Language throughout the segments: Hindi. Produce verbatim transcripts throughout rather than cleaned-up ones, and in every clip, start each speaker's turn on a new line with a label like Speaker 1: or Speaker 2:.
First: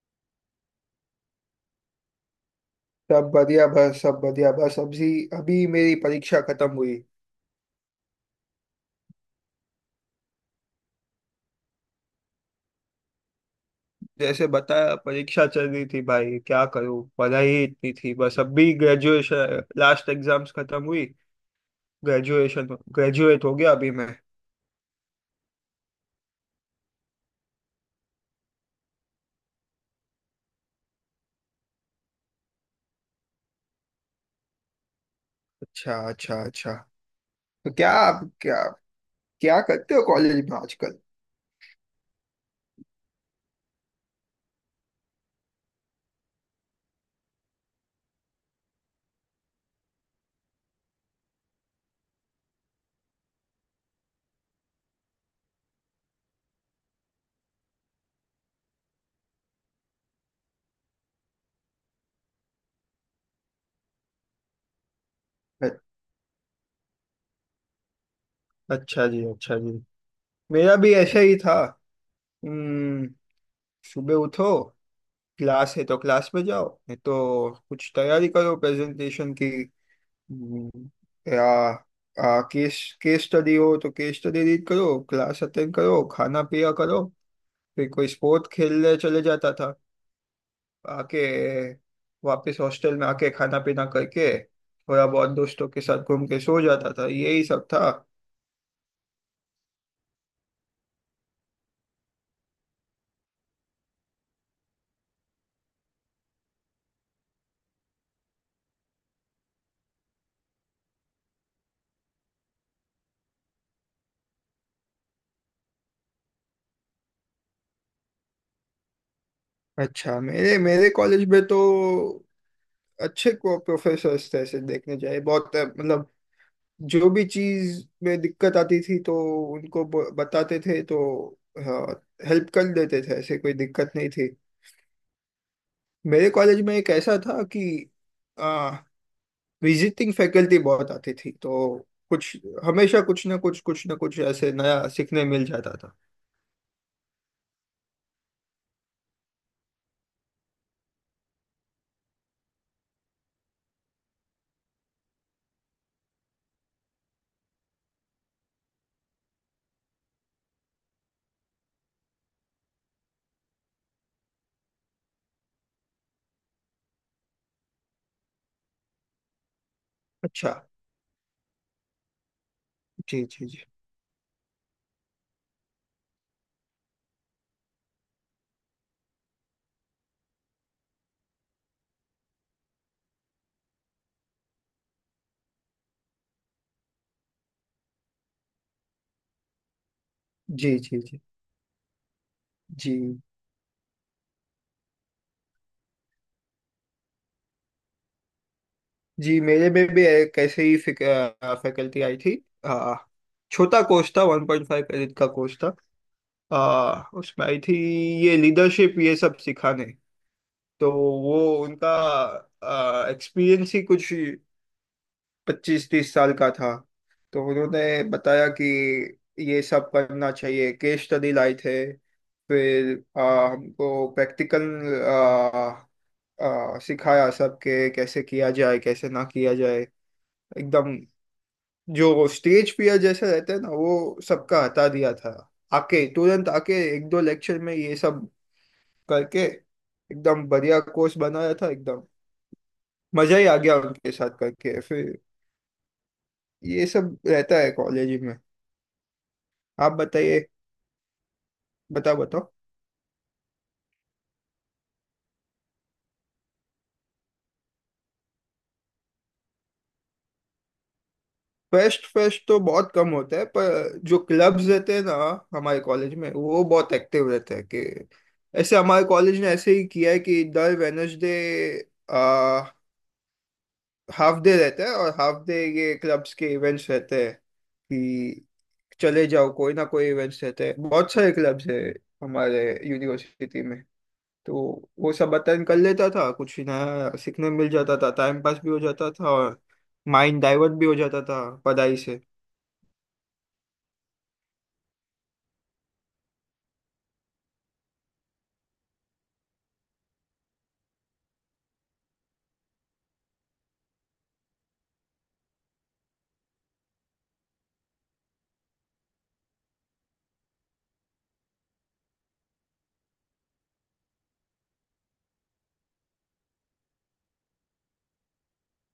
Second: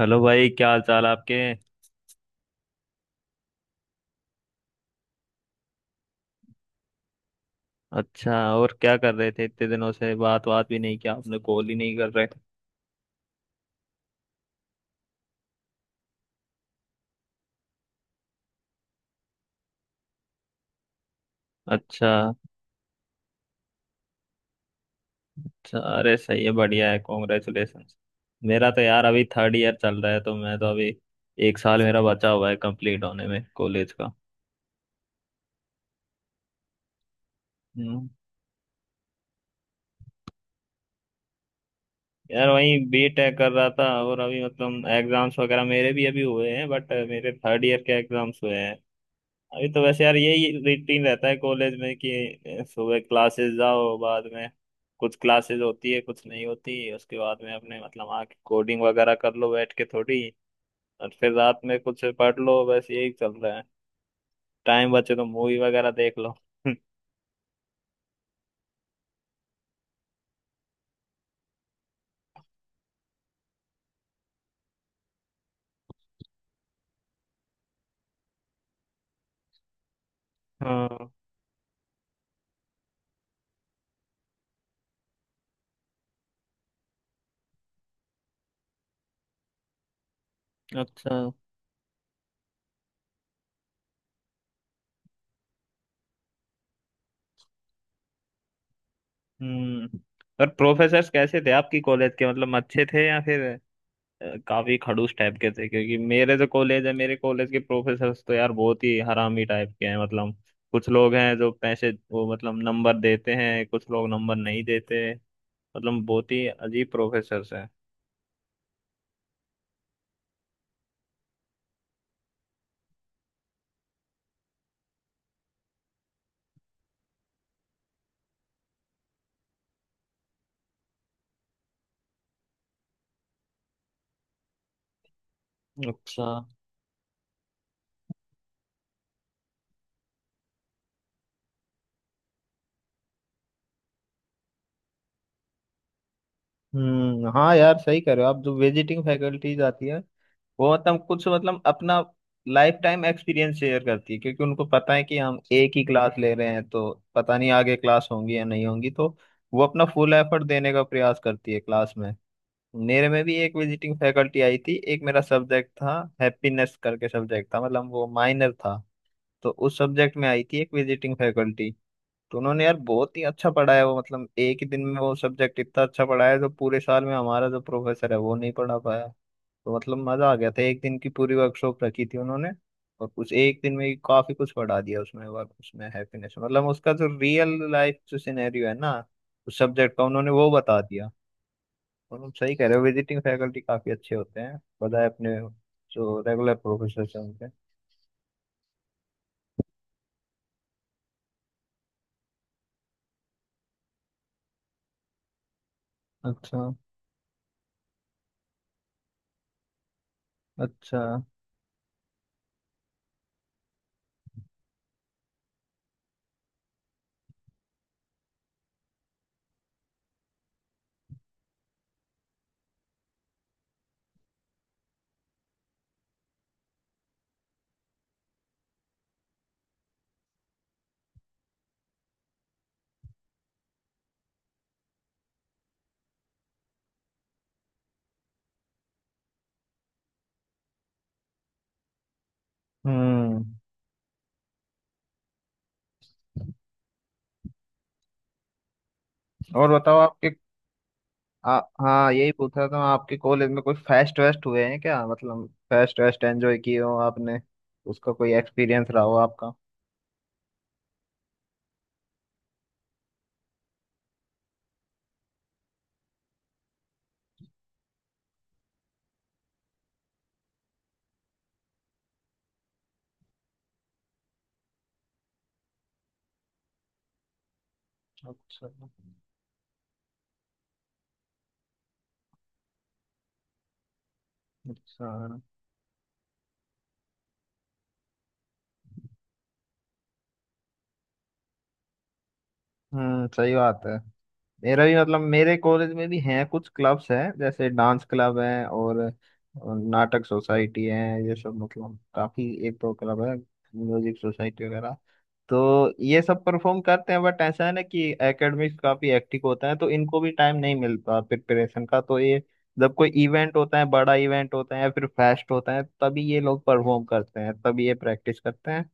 Speaker 1: हेलो भाई, क्या हाल चाल आपके।
Speaker 2: सब बढ़िया बस सब बढ़िया बस अभी अभी मेरी परीक्षा खत्म हुई।
Speaker 1: अच्छा, और क्या कर रहे थे, इतने दिनों से बात बात भी नहीं किया आपने, कॉल ही नहीं कर रहे।
Speaker 2: जैसे बताया, परीक्षा चल रही थी भाई, क्या करूँ, पढ़ाई ही इतनी थी। बस अभी ग्रेजुएशन लास्ट एग्जाम्स खत्म हुई।
Speaker 1: अच्छा।
Speaker 2: ग्रेजुएशन ग्रेजुएट हो गया अभी मैं।
Speaker 1: अच्छा, अरे सही है, बढ़िया है, कॉन्ग्रेचुलेशन। मेरा तो यार अभी थर्ड ईयर चल रहा है, तो मैं तो अभी एक साल मेरा बचा हुआ है कंप्लीट होने में कॉलेज का।
Speaker 2: अच्छा अच्छा अच्छा। तो क्या
Speaker 1: हम्म।
Speaker 2: आप क्या क्या करते हो कॉलेज में आजकल?
Speaker 1: यार वही बी टेक कर रहा था, और अभी मतलब एग्जाम्स वगैरह मेरे भी अभी हुए हैं, बट मेरे थर्ड ईयर के एग्जाम्स हुए हैं। अभी तो वैसे यार यही रूटीन रहता है कॉलेज में कि अ, सुबह क्लासेस जाओ, बाद में कुछ क्लासेस होती है कुछ नहीं होती, उसके बाद में अपने मतलब आके कोडिंग वगैरह कर लो बैठ के थोड़ी। और फिर रात में कुछ पढ़ लो, बस यही चल रहा है। टाइम बचे तो मूवी
Speaker 2: अ-
Speaker 1: वगैरह देख लो।
Speaker 2: अच्छा जी, अच्छा जी। मेरा भी ऐसा ही था। हम्म। सुबह उठो। क्लास है तो क्लास में जाओ, नहीं तो कुछ तैयारी करो प्रेजेंटेशन की। હમ.
Speaker 1: हाँ।
Speaker 2: કે આ આ કેસ કેસ સ્ટડી हो तो केस स्टडी रीड करो। क्लास अटेंड करो, खाना पिया करो। फिर कोई स्पोर्ट खेलने चले जाता था।
Speaker 1: अच्छा।
Speaker 2: आके वापस हॉस्टल में आके खाना पीना करके थोड़ा बहुत दोस्तों के साथ घूम के सो जाता था। यही सब था।
Speaker 1: हम्म। और प्रोफेसर्स कैसे थे आपकी कॉलेज के, मतलब अच्छे थे या फिर काफी खड़ूस टाइप के थे? क्योंकि मेरे जो कॉलेज है, मेरे कॉलेज के प्रोफेसर्स तो यार बहुत ही हरामी टाइप के हैं, मतलब कुछ लोग हैं जो पैसे वो मतलब नंबर देते हैं, कुछ लोग नंबर नहीं देते। मतलब बहुत ही अजीब प्रोफेसर्स हैं।
Speaker 2: अच्छा। मेरे मेरे कॉलेज में तो अच्छे को प्रोफेसर्स थे ऐसे देखने जाए, बहुत मतलब। जो भी चीज में दिक्कत आती थी तो उनको ब- बताते थे तो। हाँ। हेल्प कर देते थे, ऐसे कोई दिक्कत नहीं थी।
Speaker 1: अच्छा।
Speaker 2: मेरे कॉलेज में एक ऐसा था कि आ, विजिटिंग फैकल्टी बहुत आती थी। तो कुछ हमेशा कुछ ना कुछ कुछ ना कुछ ऐसे नया सीखने मिल जाता था।
Speaker 1: हम्म, हाँ यार सही कह रहे हो आप। जो विजिटिंग फैकल्टीज आती है वो मतलब कुछ मतलब अपना लाइफ टाइम एक्सपीरियंस शेयर करती है, क्योंकि उनको पता है कि हम एक ही क्लास ले रहे हैं, तो पता नहीं आगे क्लास होंगी या नहीं होंगी, तो वो अपना फुल एफर्ट देने का प्रयास करती है क्लास में। मेरे में भी एक विजिटिंग फैकल्टी आई थी, एक मेरा सब्जेक्ट था हैप्पीनेस करके सब्जेक्ट था, मतलब वो माइनर था। तो उस सब्जेक्ट में आई
Speaker 2: अच्छा।
Speaker 1: थी एक विजिटिंग फैकल्टी। तो उन्होंने यार बहुत ही
Speaker 2: जी जी
Speaker 1: अच्छा
Speaker 2: जी
Speaker 1: पढ़ाया, वो मतलब एक ही दिन में वो सब्जेक्ट इतना अच्छा पढ़ाया जो पूरे साल में हमारा जो प्रोफेसर है वो नहीं पढ़ा पाया। तो मतलब मजा आ गया था, एक दिन की पूरी वर्कशॉप रखी थी उन्होंने। और उस एक दिन में ही काफी कुछ पढ़ा दिया उसमें, वर्क उसमें हैप्पीनेस मतलब उसका जो रियल लाइफ जो सिनेरियो है ना, उस सब्जेक्ट का उन्होंने वो
Speaker 2: जी
Speaker 1: बता
Speaker 2: जी
Speaker 1: दिया।
Speaker 2: जी
Speaker 1: और हम सही कह रहे हो, विजिटिंग
Speaker 2: जी
Speaker 1: फैकल्टी काफी अच्छे होते हैं बजाय अपने जो रेगुलर प्रोफेसर हैं उनके।
Speaker 2: जी। मेरे में भी एक ऐसे ही फैकल्टी आई थी। आ, छोटा कोर्स था, वन पॉइंट फाइव क्रेडिट का कोर्स था।
Speaker 1: अच्छा।
Speaker 2: हाँ, उसमें आई थी ये लीडरशिप ये सब सिखाने। तो
Speaker 1: अच्छा।
Speaker 2: वो उनका एक्सपीरियंस ही कुछ पच्चीस तीस साल का था। तो उन्होंने बताया कि ये सब करना चाहिए, केस स्टडी लाए थे। फिर आ, हमको प्रैक्टिकल सिखाया सब के कैसे किया जाए कैसे ना किया जाए, एकदम। जो स्टेज फियर जैसे रहते हैं ना, वो सबका हटा दिया था। आके तुरंत आके एक दो लेक्चर में ये सब करके एकदम बढ़िया कोर्स बनाया था, एकदम। मजा
Speaker 1: हम्म।
Speaker 2: ही आ गया उनके साथ करके फिर। ये सब रहता है कॉलेज में।
Speaker 1: और
Speaker 2: आप
Speaker 1: बताओ आपके।
Speaker 2: बताइए।
Speaker 1: आ, हाँ
Speaker 2: बताओ
Speaker 1: यही
Speaker 2: बताओ।
Speaker 1: पूछ रहा था मैं, आपके कॉलेज में कोई फेस्ट वेस्ट हुए हैं क्या, मतलब फेस्ट वेस्ट एंजॉय किए हो आपने? उसका कोई एक्सपीरियंस रहा हो आपका?
Speaker 2: फेस्ट फेस्ट तो बहुत कम होता है, पर जो क्लब्स रहते हैं ना हमारे कॉलेज में, वो बहुत एक्टिव रहते हैं। कि ऐसे हमारे कॉलेज ने ऐसे ही किया है कि दर वेनसडे आ हाफ डे रहता है और हाफ डे ये क्लब्स के इवेंट्स रहते हैं। कि
Speaker 1: अच्छा।
Speaker 2: चले जाओ, कोई ना कोई इवेंट्स रहते हैं, बहुत सारे क्लब्स है हमारे यूनिवर्सिटी में। तो
Speaker 1: अच्छा।
Speaker 2: वो सब अटेंड कर लेता था, कुछ नया सीखने मिल जाता था, टाइम पास भी हो जाता था और माइंड डाइवर्ट भी हो जाता था पढ़ाई से।
Speaker 1: हम्म, सही बात है। मेरा भी मतलब मेरे कॉलेज में भी हैं कुछ क्लब्स हैं, जैसे डांस क्लब है और और नाटक सोसाइटी है, ये सब मतलब काफी एक दो क्लब है, म्यूजिक सोसाइटी वगैरह। तो ये सब परफॉर्म करते हैं, बट ऐसा है ना कि एकेडमिक्स काफी एक्टिव होता है, तो इनको भी टाइम नहीं मिलता प्रिपरेशन का, तो ये जब कोई इवेंट होता है, बड़ा इवेंट होता है या फिर फेस्ट होता है तभी ये लोग परफॉर्म करते हैं, तभी ये प्रैक्टिस करते हैं।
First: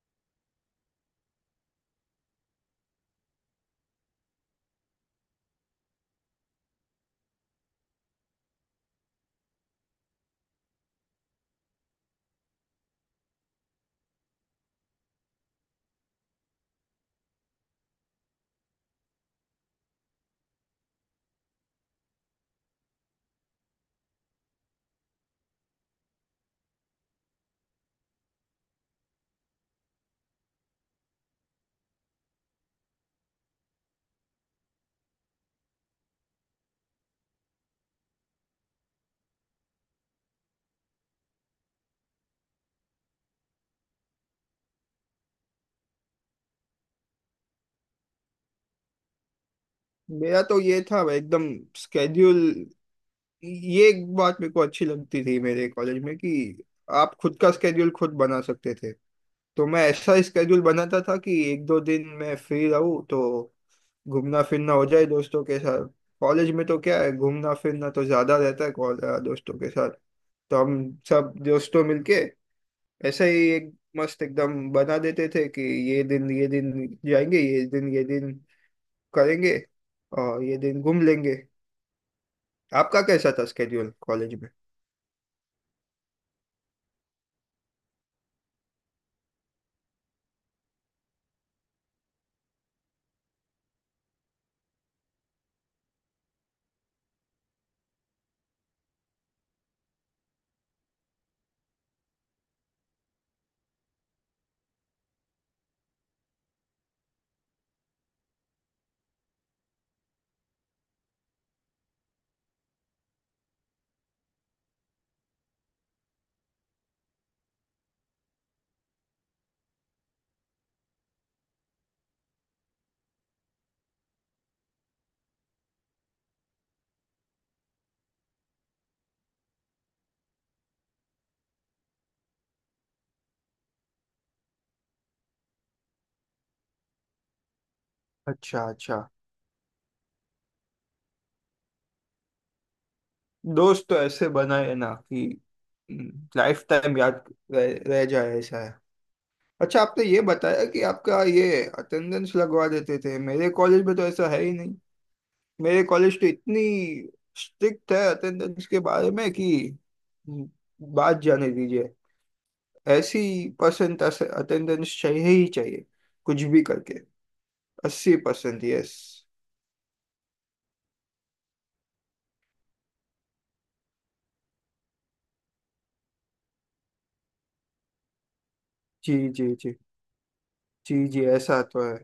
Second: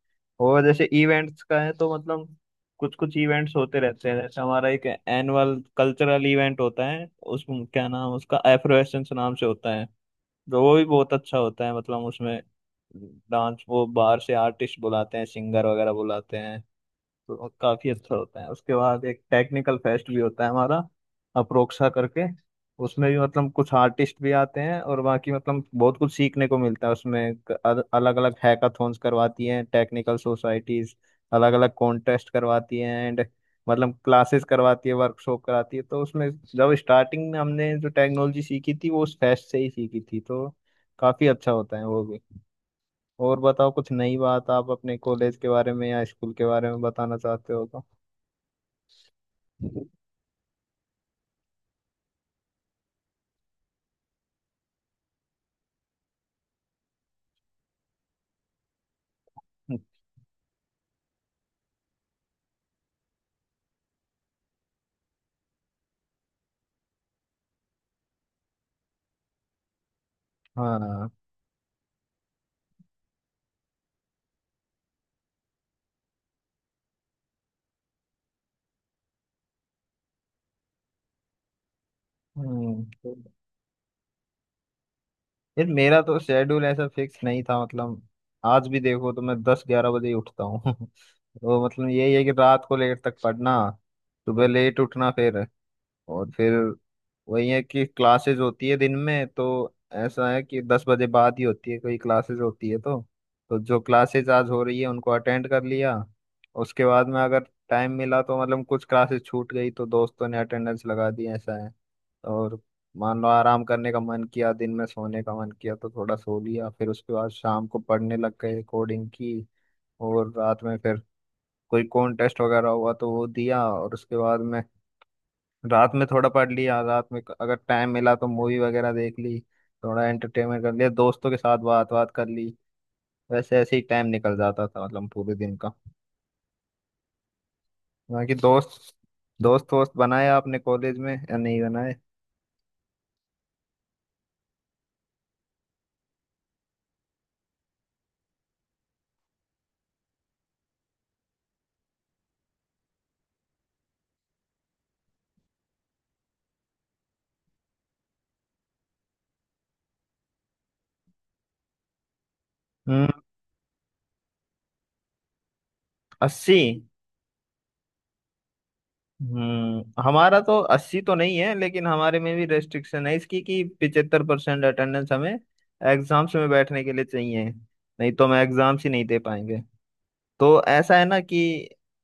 Speaker 1: और जैसे इवेंट्स का है तो मतलब कुछ कुछ इवेंट्स होते रहते हैं, जैसे हमारा एक एनुअल कल्चरल इवेंट होता है, उस क्या नाम उसका एफ्रोएसेंस नाम से होता है। तो वो भी बहुत अच्छा होता है, मतलब उसमें डांस वो बाहर से आर्टिस्ट बुलाते हैं, सिंगर वगैरह बुलाते हैं, तो काफी अच्छा होता है। उसके बाद एक टेक्निकल फेस्ट भी होता है हमारा, अप्रोक्सा करके। उसमें भी मतलब कुछ आर्टिस्ट भी आते हैं और बाकी मतलब बहुत कुछ सीखने को मिलता है उसमें। अलग अलग हैकाथॉन्स करवाती हैं टेक्निकल सोसाइटीज, अलग अलग कॉन्टेस्ट करवाती हैं एंड मतलब क्लासेस करवाती है, वर्कशॉप कराती है, तो उसमें जब स्टार्टिंग में हमने जो टेक्नोलॉजी सीखी थी वो उस फेस्ट से ही सीखी थी, तो काफी अच्छा होता है वो भी। और बताओ कुछ नई बात आप अपने कॉलेज के बारे में या स्कूल के बारे में बताना चाहते हो तो?
Speaker 2: मेरा तो ये था एकदम स्केड्यूल। ये एक बात मेरे को अच्छी लगती थी मेरे कॉलेज में कि आप खुद का स्केड्यूल खुद बना सकते थे। तो मैं ऐसा स्केड्यूल बनाता था कि एक दो दिन मैं फ्री रहूँ तो घूमना फिरना हो जाए दोस्तों के साथ। कॉलेज में तो क्या है, घूमना फिरना तो ज्यादा रहता है कॉल- दोस्तों के साथ। तो हम
Speaker 1: हाँ।
Speaker 2: सब दोस्तों मिलके ऐसे ही एक मस्त एकदम बना देते थे कि ये दिन ये दिन जाएंगे, ये दिन ये दिन करेंगे और ये दिन घूम लेंगे।
Speaker 1: हम्म।
Speaker 2: आपका
Speaker 1: तो
Speaker 2: कैसा था स्केड्यूल कॉलेज में?
Speaker 1: यार मेरा तो शेड्यूल ऐसा फिक्स नहीं था, मतलब आज भी देखो तो मैं दस ग्यारह बजे ही उठता हूँ। तो मतलब यही है कि रात को लेट तक पढ़ना, सुबह लेट उठना, फिर और फिर वही है कि क्लासेस होती है दिन में, तो ऐसा है कि दस बजे बाद ही होती है कोई क्लासेस होती है, तो तो जो क्लासेस आज हो रही है उनको अटेंड कर लिया, उसके बाद में अगर टाइम मिला तो मतलब कुछ क्लासेस छूट गई तो दोस्तों ने अटेंडेंस लगा दी, ऐसा है। और मान लो आराम करने का मन किया, दिन में सोने का मन किया तो थोड़ा सो लिया, फिर उसके बाद शाम को पढ़ने लग गए कोडिंग की। और रात में फिर कोई कॉन्टेस्ट वगैरह हुआ तो वो दिया, और उसके बाद में रात में थोड़ा पढ़ लिया, रात में अगर टाइम मिला तो मूवी वगैरह देख ली, थोड़ा एंटरटेनमेंट कर लिया दोस्तों के साथ, बात बात कर ली। वैसे ऐसे ही टाइम निकल जाता था मतलब पूरे दिन का। बाकी
Speaker 2: अच्छा
Speaker 1: दोस्त
Speaker 2: अच्छा।
Speaker 1: दोस्त वोस्त बनाए आपने कॉलेज में या नहीं बनाए?
Speaker 2: दोस्त तो ऐसे बनाए हैं ना कि लाइफ टाइम याद रह, रह जाए, ऐसा है। अच्छा आपने ये बताया कि आपका ये अटेंडेंस लगवा देते थे, मेरे कॉलेज में तो ऐसा है ही नहीं। मेरे कॉलेज तो इतनी स्ट्रिक्ट है अटेंडेंस के बारे में कि हम्म, बात जाने दीजिए।
Speaker 1: हम्म।
Speaker 2: ऐसी परसेंट अटेंडेंस चाहिए ही चाहिए, कुछ
Speaker 1: अस्सी।
Speaker 2: भी करके। अस्सी परसेंट, यस।
Speaker 1: हम्म, हमारा तो अस्सी तो नहीं है, लेकिन हमारे में भी रेस्ट्रिक्शन है इसकी कि पिचहत्तर परसेंट अटेंडेंस हमें एग्जाम्स में बैठने के लिए चाहिए, नहीं तो हम एग्जाम्स ही नहीं
Speaker 2: जी
Speaker 1: दे
Speaker 2: जी
Speaker 1: पाएंगे।
Speaker 2: जी
Speaker 1: तो ऐसा है
Speaker 2: जी
Speaker 1: ना
Speaker 2: जी, ऐसा
Speaker 1: कि
Speaker 2: तो है।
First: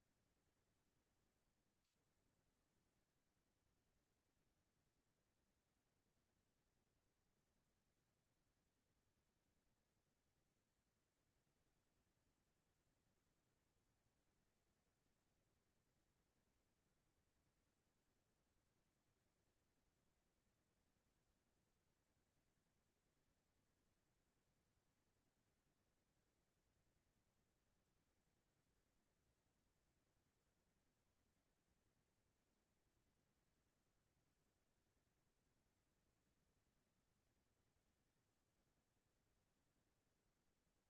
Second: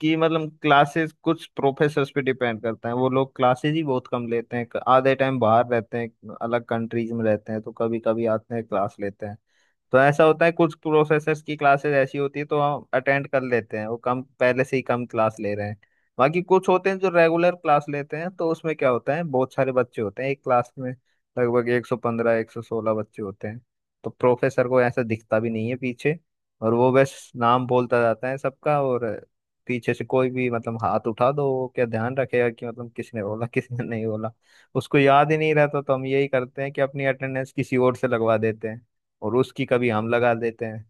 Speaker 1: कि मतलब क्लासेस कुछ प्रोफेसर्स पे डिपेंड करता है, वो लोग क्लासेस ही बहुत कम लेते हैं, आधे टाइम बाहर रहते हैं अलग कंट्रीज में रहते हैं, तो कभी कभी आते हैं क्लास लेते हैं। तो ऐसा होता है कुछ प्रोसेसर्स की क्लासेस ऐसी होती है, तो हम अटेंड कर लेते हैं, वो कम पहले से ही कम क्लास ले रहे हैं। बाकी कुछ होते हैं जो रेगुलर क्लास लेते हैं, तो उसमें क्या होता है, बहुत सारे बच्चे होते हैं एक क्लास में, लगभग एक सौ पंद्रह एक सौ सोलह बच्चे होते हैं। तो प्रोफेसर को ऐसा दिखता भी नहीं है पीछे, और वो बस नाम बोलता जाता है सबका, और पीछे से कोई भी मतलब हाथ उठा दो वो क्या ध्यान रखेगा कि मतलब किसने बोला किसने नहीं बोला। उसको याद ही नहीं रहता, तो हम यही करते हैं कि अपनी अटेंडेंस किसी और से लगवा देते हैं, और उसकी कभी हम लगा देते हैं,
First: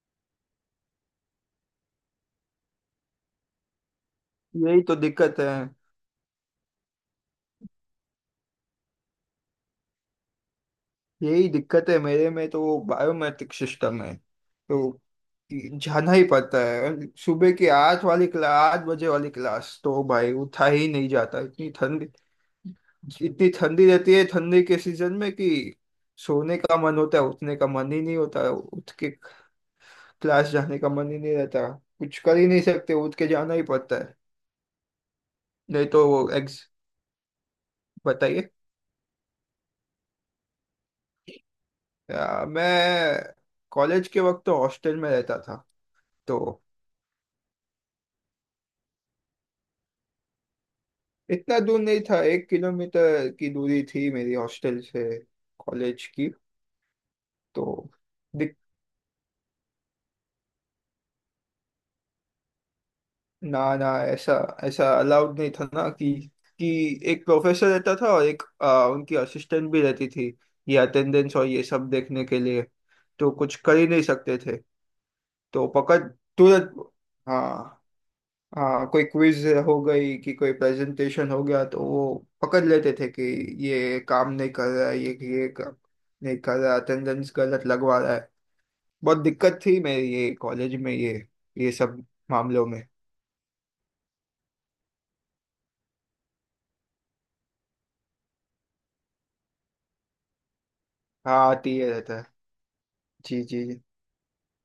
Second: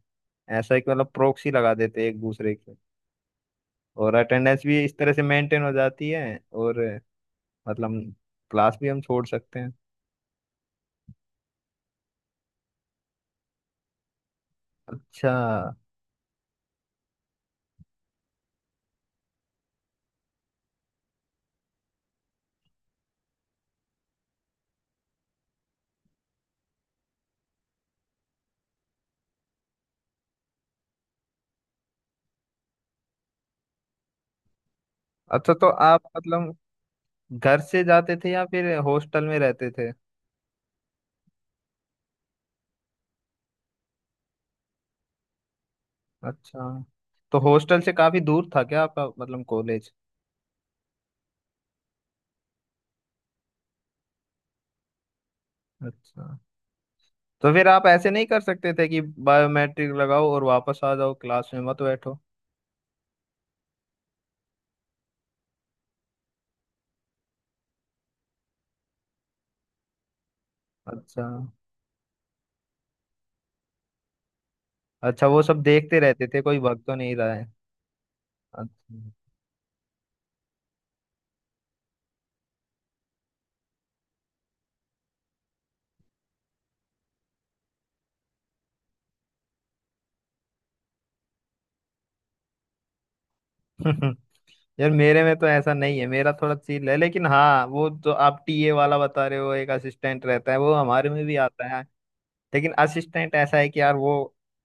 Speaker 1: ऐसा है कि मतलब प्रॉक्सी लगा देते हैं एक दूसरे की। और अटेंडेंस भी
Speaker 2: यही
Speaker 1: इस
Speaker 2: तो
Speaker 1: तरह से
Speaker 2: दिक्कत है।
Speaker 1: मेंटेन हो जाती है, और मतलब क्लास भी हम छोड़ सकते हैं।
Speaker 2: यही दिक्कत है मेरे में। तो वो बायोमेट्रिक सिस्टम है तो
Speaker 1: अच्छा।
Speaker 2: जाना ही पड़ता है। सुबह की आठ वाली क्लास, आठ बजे वाली क्लास तो भाई उठा ही नहीं जाता, इतनी ठंडी। इतनी ठंडी रहती है ठंडी के सीजन में कि सोने का मन होता है, उठने का मन ही नहीं होता। उठ के क्लास जाने का मन ही नहीं रहता। कुछ कर ही नहीं सकते, उठ के जाना ही पड़ता है।
Speaker 1: अच्छा, तो
Speaker 2: नहीं
Speaker 1: आप
Speaker 2: तो वो
Speaker 1: मतलब
Speaker 2: एग्ज
Speaker 1: घर से जाते थे या
Speaker 2: बताइए।
Speaker 1: फिर हॉस्टल में रहते थे?
Speaker 2: आ, मैं कॉलेज के वक्त तो हॉस्टल में रहता था तो।
Speaker 1: अच्छा, तो हॉस्टल से काफी दूर था क्या आपका मतलब कॉलेज?
Speaker 2: इतना दूर नहीं था, एक किलोमीटर की दूरी थी मेरी हॉस्टल से कॉलेज
Speaker 1: अच्छा,
Speaker 2: की।
Speaker 1: तो
Speaker 2: तो
Speaker 1: फिर आप ऐसे नहीं कर
Speaker 2: दिक,
Speaker 1: सकते थे कि बायोमेट्रिक लगाओ और वापस आ जाओ, क्लास में मत बैठो?
Speaker 2: ना ना, ऐसा ऐसा अलाउड नहीं था ना कि कि एक प्रोफेसर रहता था और एक आ, उनकी असिस्टेंट भी रहती थी, ये
Speaker 1: अच्छा।
Speaker 2: अटेंडेंस और ये सब देखने के लिए। तो कुछ कर ही नहीं सकते थे।
Speaker 1: अच्छा, वो सब
Speaker 2: तो
Speaker 1: देखते
Speaker 2: पकड़
Speaker 1: रहते थे कोई
Speaker 2: तुरंत।
Speaker 1: भाग तो नहीं रहा है।
Speaker 2: हाँ। हाँ, कोई
Speaker 1: अच्छा।
Speaker 2: क्विज हो गई कि कोई प्रेजेंटेशन हो गया तो वो पकड़ लेते थे कि ये काम नहीं कर रहा है, ये ये काम नहीं कर रहा, अटेंडेंस गलत लगवा रहा है। बहुत दिक्कत थी मेरी ये कॉलेज में, ये ये सब मामलों में।
Speaker 1: यार मेरे में तो ऐसा नहीं है, मेरा थोड़ा चिल है, लेकिन हाँ वो जो आप टी ए वाला बता रहे हो, एक असिस्टेंट रहता है वो हमारे में भी
Speaker 2: हाँ,
Speaker 1: आता है,
Speaker 2: टी ए रहता है।
Speaker 1: लेकिन असिस्टेंट
Speaker 2: जी
Speaker 1: ऐसा
Speaker 2: जी
Speaker 1: है कि
Speaker 2: जी।
Speaker 1: यार वो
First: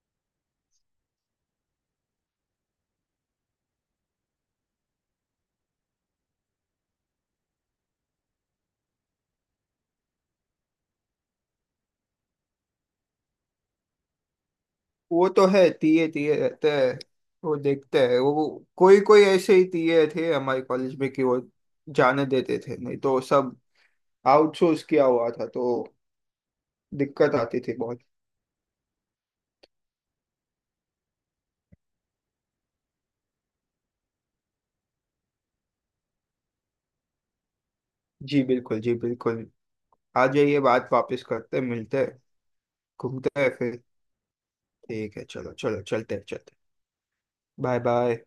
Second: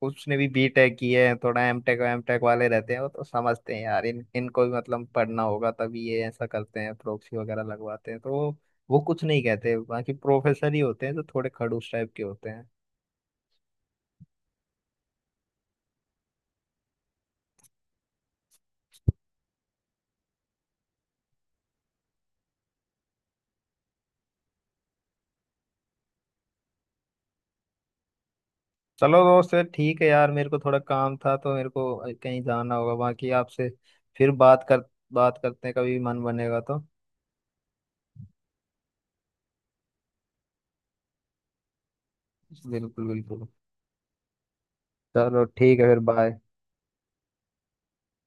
Speaker 1: उसने भी बी टेक की है, थोड़ा एमटेक एमटेक वाले रहते हैं, वो तो समझते हैं यार इन इनको भी मतलब पढ़ना होगा, तभी ये ऐसा करते हैं प्रोक्सी वगैरह लगवाते हैं। तो वो वो कुछ नहीं कहते, बाकी प्रोफेसर ही होते हैं जो थोड़े खड़ूस टाइप के होते।
Speaker 2: वो तो है, टी ए टी ए रहते हैं, वो देखते हैं। वो कोई कोई ऐसे ही टी ए थे हमारे कॉलेज में कि वो जाने देते थे, नहीं तो सब आउटसोर्स किया हुआ था तो दिक्कत आती थी बहुत।
Speaker 1: चलो दोस्त, फिर ठीक है यार, मेरे को थोड़ा काम था तो मेरे को कहीं जाना होगा, बाकी आपसे फिर बात कर बात करते हैं, कभी मन बनेगा तो।
Speaker 2: जी बिल्कुल, जी बिल्कुल। आ जाइए, बात वापस करते हैं, मिलते हैं,
Speaker 1: बिल्कुल
Speaker 2: घूमते
Speaker 1: बिल्कुल।
Speaker 2: हैं फिर। ठीक है,
Speaker 1: चलो
Speaker 2: चलो
Speaker 1: ठीक
Speaker 2: चलो,
Speaker 1: है, फिर
Speaker 2: चलते हैं,
Speaker 1: बाय।
Speaker 2: चलते। Bye bye.